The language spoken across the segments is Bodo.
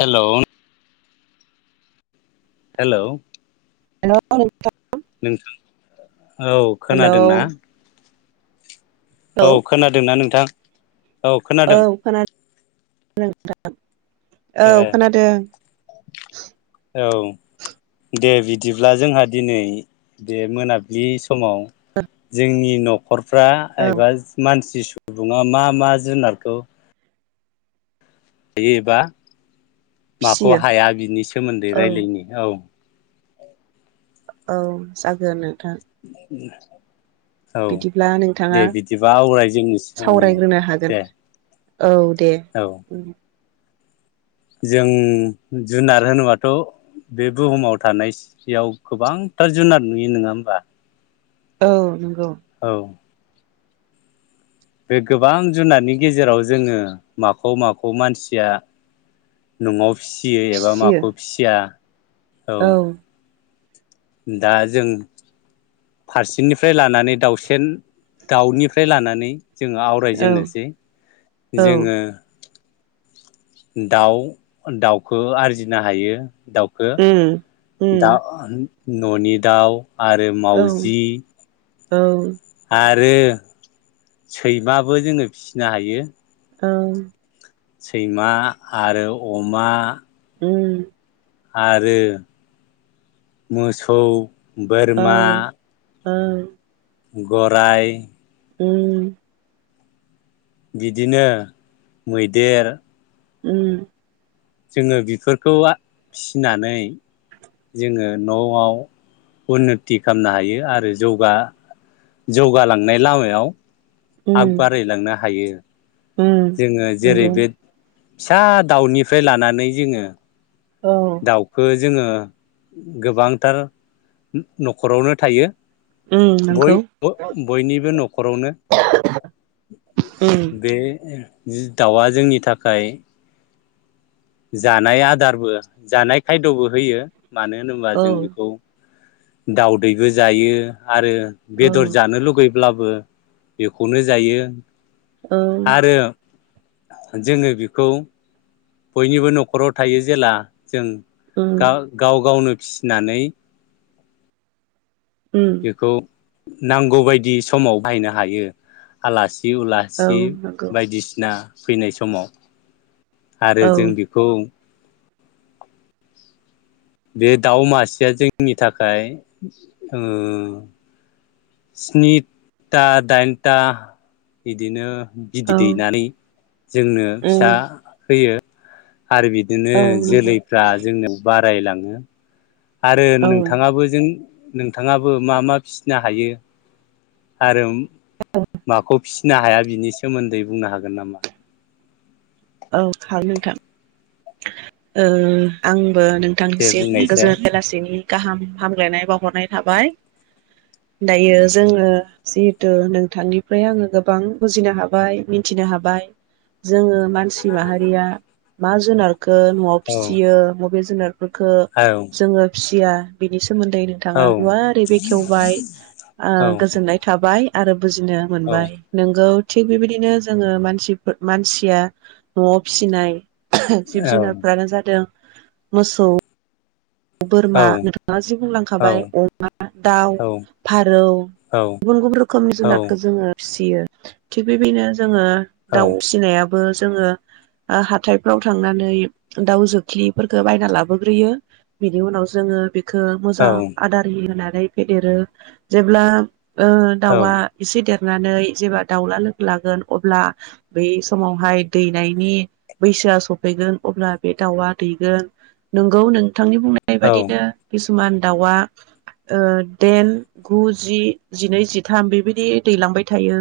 हेलौउन हेलौ हेलौ नोंथां औ हेलौ खोनादोंना? औ खोनादोंना नों थां औ खोनादों। [inaudible] नोंथां। औ ए खोनादों। औ दे बिदिब्ला जोंहा दिनै दे मोनाबिलि समाव जोंनि नख न'खरफ्रा औ एबास मानसि सु बुङा मा मा जुनारखौ [unintelligible] एबा माखौ फिसियो हाया बिनि सोमोन्दै औ रायलायनि औ। औ जागोन नो। हो। द [unintelligible] औ नोंथाङा दे बिदिबा आवराय जोंनोसै सावरायग्रोनो हागोन दे औ दे औ जों जुनार होनोबाथ' बे बुहुमाव थानाय सेयाव गोबांथार जुनार नुयो नङा होमबा औ नंगौ औ बे गोबां जुनारनि गेजेराव जोङो माखौ माखौ मानसिया न'आव फिसियो एबा फिसियो माखौ फिसिया औ दा जों फारसेनिफ्राय लानानै लानानै दाउसेन दाउनिफ्राय लानानै जोङो औ आवरायजेननोसै औ जोङो दाउ दाउखौ आरजिनो हायो दाउखो उम उम दाउ न'नि दाउ आरो औ मावजि औ आरो सैमाबो जोङो फिसिनो हायो ओं सैमा आरो अमा उम आरो मोसौ बोरमा ओं गराइ उम बिदिनो मैदेर उम जोङो बेफोरखौ आ फिनानै जोङो न'आव उन्नथि खालामनो हायो आरो जौगा जौगालांनाय लामायाव आग उम बारायलांनो हायो [unintelligible] उम जोङो जेरै नंगौ बे फिसा दाउनिफ्राय लानानै जोङो औ दाउखो जोङो गोबांथार न'खरावनो थायो उम नंगौ बयनिबो न'खरावनो उम बे जि दाउआ जोंनि थाखाय जानाय आदारबो जानाय खायद'बो होयो। मानो होनोबा औ जों बेखौ दउदैबो जायो। आरो औ बेदर जानो लुुगै ब्लाबो बेखौनो जायो। औ। आरो जोङो बेखौ बयनिबो न'खराव थायो जेला जों उम गाव-गाव गावनो फिसिनानै उम बेखौ नांगौ बायदि समाव बाहायनो हायो आलासि औ उलासि नंगौ बायदिसिना फैनाय समाव आरो औ जों बेखौ बे दाउ मासेया जोंनि थाखाय ओ स्निथा दाइनथा बिदिनो बिदै दैनानै जोंनो उम फिसा होयो। आरो बिदिनो औ नंगौ जोलैफ्रा जोंनाव बारा रायलाङो आरो औ नोंथाङाबो जों नोंथाङाबो मा मा फिसिनो हायो आरो माखौ? फिसिनो हाया बिनि सोमोन्दै बुंनो हागोन नामा? औ हागोन नोंथां ओ आं बो दे नोंथांनिसिम बुंनायसाय गोजोन बेलासिनि गाहाम हामलायनाय बावहरनाय थाबाय दायो जोङो जिहेथु नोंथांनिफ्राय आङो गोबां बुजिनो हाबाय मिन्थिनो हाबाय जोङो सि माहारिया मा जुनार खो न'आव औ फिसियो बबे जुनार फोरखो औ जोङो फिसि [unintelligible] सोमोन्दै औ नोंथाङा गुवारै बेखेवबाय ओ औ गोजोननाय थाबाय। आरो बुजिनो औ मोनबाय नोंगौ थिग बेबायदिनो जोङो मानसिफो मानसिया न'आव फिसिनाय जिब जुनारफ्रानो जादों मोसौ औ बोरमा नोंथाङा जि औ बुंलांखाबाय अमा, दाउ फारौ औ गुबुन गुबुन रोखोमनि जुनारखौ जोङो फिसि सियो थिग बेबादिनो जोङो दाउ फिनायाबो बो जोङो हाथायफ्राव थांनानै दाउ जोख्लिफोरफोरखौ बायना लाबोग्रोयो बिनि उनाव जोङो बे खौ मोजां आदार होनानै फेदेरो जेब्ला ओ दाउआ एसे देर लानानै जेब्ला दाउला लोगो लागोन अब्ला बे समावहाय दैनायनि बैसोआ सफैगोन अब्ला बे दाउआ दैगोन नोंगौ नों थांनि बुंनाय बादिनो किसुमान दाउआ ओ देन गु जि जिनै जिथाम बेबायदि दैलांबाय थायो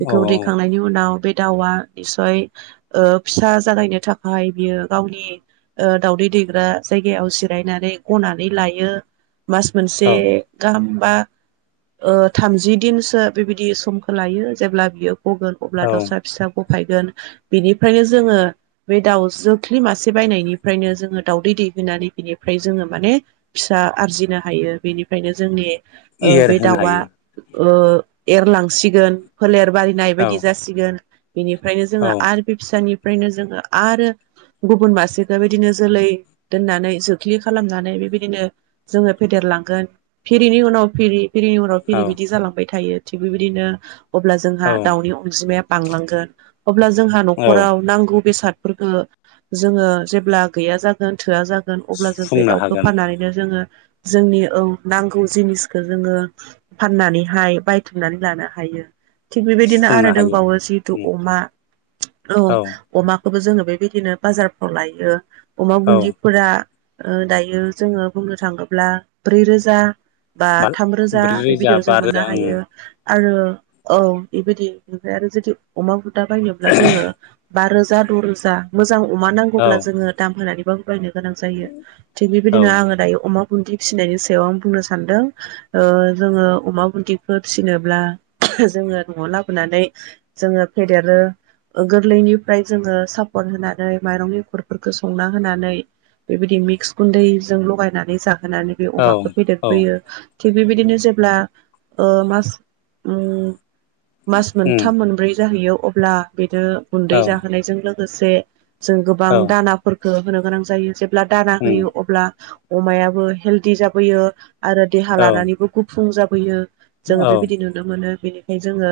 बेखौ दैखांनायनि उनाव बे दाउआ निसय ओ फिसा जागायनो थाखाय बियो गावनि ओ दावउदै दैग्रा जाय जायगायाव जिरायनानै गनानै लायो मास मोनसे औ गाहाम बा ओ थामजि दिनसो बेबायदि समखौ लायो जेब्ला बियो गगोन अब्ला औ दाउसा फिसा फायगोन बेनिफ्रायनो जोङो बे दाउ जोख्लि मासे बायनायनिफ्रायनो जोङो दाउदै दै दैनानै बिनिफ्राय जोङो माने फिसा आरजिनो हायो बेनिफ्रायनो जोंनि ओ बे एरहोनो दाउआ हायो ओ एरलांसिगोन फोलेर बारिनाय औ बादि जासिगोन बेनिफ्रायनो औ जोङो आरो बे फिसानि फ्रायनो जोङो आरो गुबुन मासेखौ बेबादिनो जोलै दोननानै जोख्लि खालामनानै बेबायदिनो जोङो फेदेरलांगोन फिरिनि उनाव फिरि फिरिनि उनाव औ फिरि बिदि जालांबाय थायो। थिग बेबायदिनो अब्ला जोंहा औ दाउनि अनजिमाया बांलांगोन अब्ला जोंहा औ न'खराव नांगौ बेसाद फोरखौ जोङो जेब्ला गैया जागोन थोआ जागोन अब्ला जों बे सुफुंनो दाउखौ हागोन फाननानैनो जोङो जोंनि औ नांगौ जिनिसखौ जोङो फाननानैहाय बायथुमनानै लानो हायो। थिग बेबायदिनो सुफुंनो आरो हायो दंबावो जिहेतु उम अमा औ अमा खौबो जोङो बेबायदिनो बाजारफ्राव लायो। अमा औ बुन्दि आ दायो ओ जोङो बुंनो थाङोब्ला ब्रै रोजा बा थाम रोजा ब्रै बेबादियाव बा जों मोननो रोजा हायो। आरो औ बेबायदि ओमफ्राय आरो जुदि अमा बु न्दा बायनोब्ला जोङो बा रोजा द' रोजा मोजां अमा नांगौब्ला ओं जोङो दाम होनानै बां बायनो गोनां जायो थिग औ बेबायदिनो आङो दायो अमा बुन्दि फिसिनायनि सायाव आं बुंनो सानदों ओ जोङो अमा बुन्दिखौ फिसिनोब्ला जोङो न'आव लाबोनानै जोङो फेदेरो गोरलैनिफ्राय जोङो सापट होनानै माइरं एखरफोरखौ संना होनानै बेबायदि मिक्स गुन्दैजों लगायनानै जा होनानै बे औ अमाखौ औ फेदेरबोयो। थिग बेबायदिनो जेब्ला ओ मास ओम मास उम मोनथाम मोनब्रै जाहैयो अब्ला बे नो औ गुन्दै जाहोनायजों लो गोसे जों गोबां औ दानाफोर खो होनो गोनां जायो जे ब्ला दाना उम होयो अब्ला अमायाबो हेलदि जाबोयो आरो देहा औ लानानैबो गुफुं जाब बोयो जोङो औ बेबायदि नुनो मोनो बेनिखायनो जोङो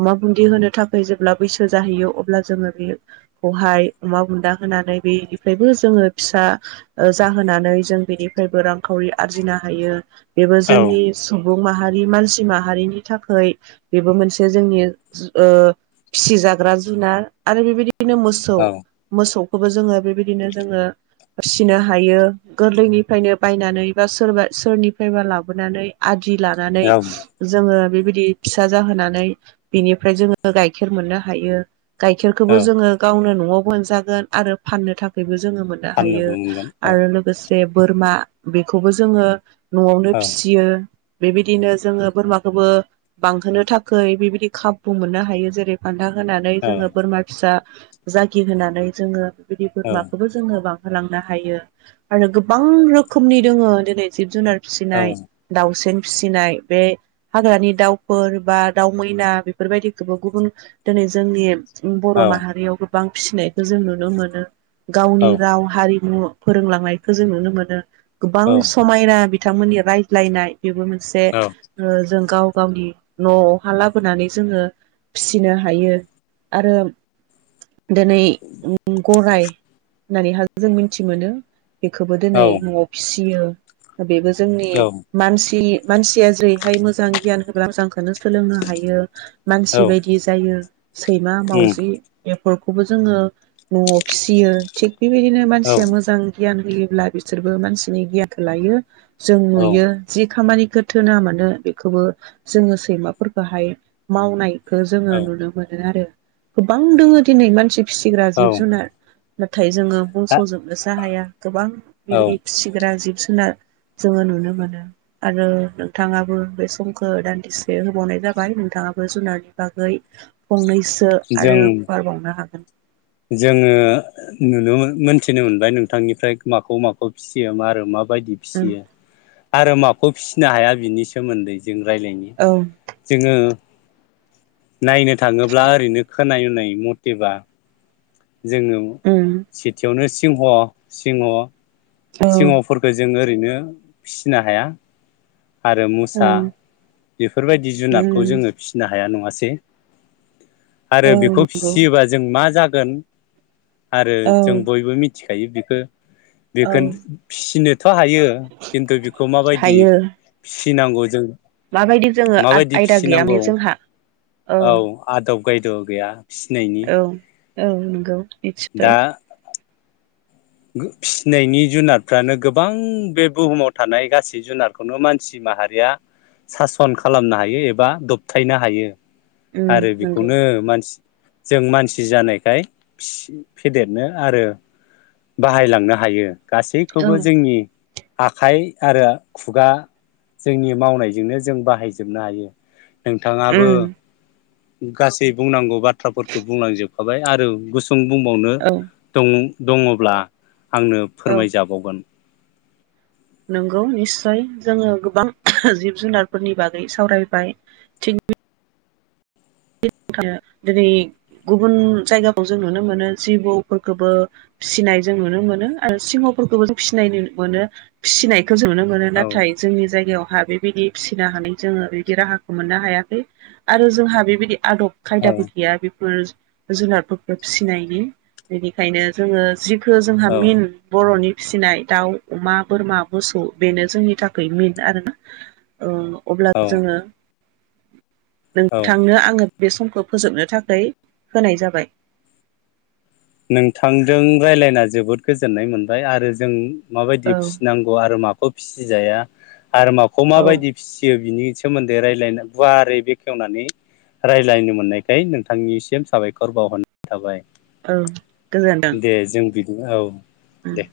अमा बुन्दि होनो थाखाय जेब्ला बैसो जाहैयो अब्ला जोङो बेखौहाय अमा बुन्दा होनानै बेनिफ्रायबो जोङो फिसा जाहोनानै जों बेनिफ्रायबो रांखावरि आरजिनो हायो बेबो औ जोंनि सम सुबुं मानसि माहारिनि थाखाय बेबो मोनसे जोंनि फिसि जाग्रा जुनार आरो बेबायदि बिनो मोसौ औ मोसौ बे खौबो जोङो बेबायदिनो जोङो फिनो हायो गोरलैनिफ्रायनो बायनानै बा सोरबा सोरनिफ्रायबा लाबोनानै आदि लानानै औ जोङो बिदि फिसा जाहोनानै बिनिफ्राय जोङो गाइखेर मोननो हायो गाइखेरखौबो औ जोङो गावनो न न'आव मोनजागोन आरो फाननो थाखायबो जोङो मोनोन हायो फाननोबो मोनगोन औ आरो लोगोसे जे बोरमा बेखौबो जोङो न'आवनो औ औ फिसियो बेबायदिनो जोङो बोरमाखौबो बांहोनो थाखाय बेबायदि खाबुखौ मोननो हायो जेरै फान्था होनानै औ जोङो बोरमा फिसा जाखि होनानै जोङो बिदि औ बोरमाखौ जोङो बां होलांनो हायो आरो गोबां रोखोमनि दङो दिनै जिब जुनार फिसिनाय उम दाउसेन फिसिनाय बे हाग्रानि दाउफोर बा दाउ मैना बेफोरबायदिखौबो गुबुन दिनै जोंनि बर' औ माहारियाव बां फिसिनायखौ जों नुनो मोनो औ गावनि हारिमु फोरोंलांनायखौ जों नुनो मोनो गोबां समायना बि बिथांमोननि रायज्लायनाय बेबो मोनसे औ जों गाव गावनि न'आवहा लाबोनानै जोङो फिसिनो हायो आरो दिनै गराय होननानैहाय जों मिथि मोनो बेखौबो दिनै न'आव फिसियो बेबो जोंनि मानसि मानसिया जेरैहाय मोजां गियान होब्ला मोजांखौनो सोलोंनो हायो। मानसि बायदि जायो। सैमा मावजि ए फोरखौबो जोङो न'आव फिसियो थिग बेबायदिनो मानसिया मोजां गियान होयोब्ला बिसोरबो मानसिनि गियानखो लायो। जों नुयो जि खामानि खो थोना मोनो बेखौबो जोङो सैमाफोरखौहाय मावनाय खौ जोङो नुनो मोनो आरो गोबां दोङो दिनै मानसि फिसिग्रा जिब जुनार नाथाय जोङो बुंस'जोबनोसो हाया गोबां बेबायदि फिसिग्रा जिब जु जुनार जोङो नुनो मोनो आरो नोंथाङाबो बे समखौ दान्दिसे होबावनाय जाबाय नोंथाङाबो जुनारनि बागै फंनै सो जों आरो फुवार बावनो हागोन जोङो नुनो मोनथिनो मोनबाय नोंथांनिफ्राय माखौ माखौ फिसियो मा आरो मा बायदि फिसियो आरो माखौ फिसिनो हाया बिनि सोमोन्दै जों रायज्लायनि औ जोङो नायनो थाङोब्ला ओरैनो खोनानाय मथेबा जोङो औ उम सिटियावनो सि सिंह सिंह औ सिहफोरखौ जोङो ओरैनो फिसिनो हाया आरो मुसा उम बेफोरबायदि जुनादखौ उम जोङो फिसिनो हाया नङा सै आरो औ बेखौ नंगौ फिसियोबा जों मा जाग गोन आरो औ जों बयबो मि थिखायो बिखो औ गोन फिसिनोथ' हायो खिन्थु बेखौ माबायदि हायो फिस सिनांगौ जों माबायदि जोङो आथ माबायदि आयदा गैयामाने फिसिनांगौ जोंहा औ गैद' गैया फिसिनायनि औ औ नंगौ। दा मिथिबाय फिसिनायनि जुनारफ्रानो गोबां बे बुहुमाव थानाय गासै जुनारखौनो मानसि माहारिया सासन खालामनो हायो एबा दबथायनो हायो। उम आरो नंगौ बेखौनो मानसि जों मानसि जानायखाय फेदेरनो आरो बाहायलांनो हायो। औ गासैखौबो जोंनि आखाइ आरो खुगा जोंनि मावनायजोंनो जों बाहायजोबनो हायो। नोंथाङाबो उम गासै बुंनांगौ बाथ्राफोरखौ बुंलांजोबखाबाय आरो बुंबावनो औ दं दङ ब्ला आंनो औ फोरमायजाबावगोन। नंगौ निस्सय जोङो गोबां जिब जुनारफोरनि बागै सावरायबाय थिग गुबुन जायगाखौ जों नुनो मोनो जिबौफोरखौबो फिसिनाय जों नुनो मोनो आरो सिंह'फोरखौबो जों फिसिनाय मोनो फिसिनाय जों नुनो मोनो औ नाथाय जोंनि जायगायाव जोंहा बेबायदि फिसिनो हानाय जोङो बेबायदि राहाखौ मोननो हायाखै आरो जोंहा बेबाय आदब औ खायदाबो गैया बेफोर जुनारफोरखौ फिसिनायनि बेनिखायनो जोङो जिखो जोंहा औ मेइन बर'नि फिसिनाय दाउ, अमा, बोरमा, मोसौ बेनो जोंनि थाखाय मेइन आरो औ अब्ला औ जोङो औ नोंथांनो आङो बे समखौ फोजोबनो थाखाय होनाय जाबाय। नोंथांजों राय्लायना जोबोद गोजोननाय मोनबाय आरो जों औ माबायदि फिसिनांगौ आरो माखौ फिसिजाया आरो माखौ औ माबायदि फिसियो बिनि सोमोन्दै रायलायनो गुवारै बेखेवनानै रायज्लायनो मोननायखाय नोंथांनिसिम साबायखर बावहरनाय थाबाय। औ गोजोनथों। दे जों बिदि औ। उम दे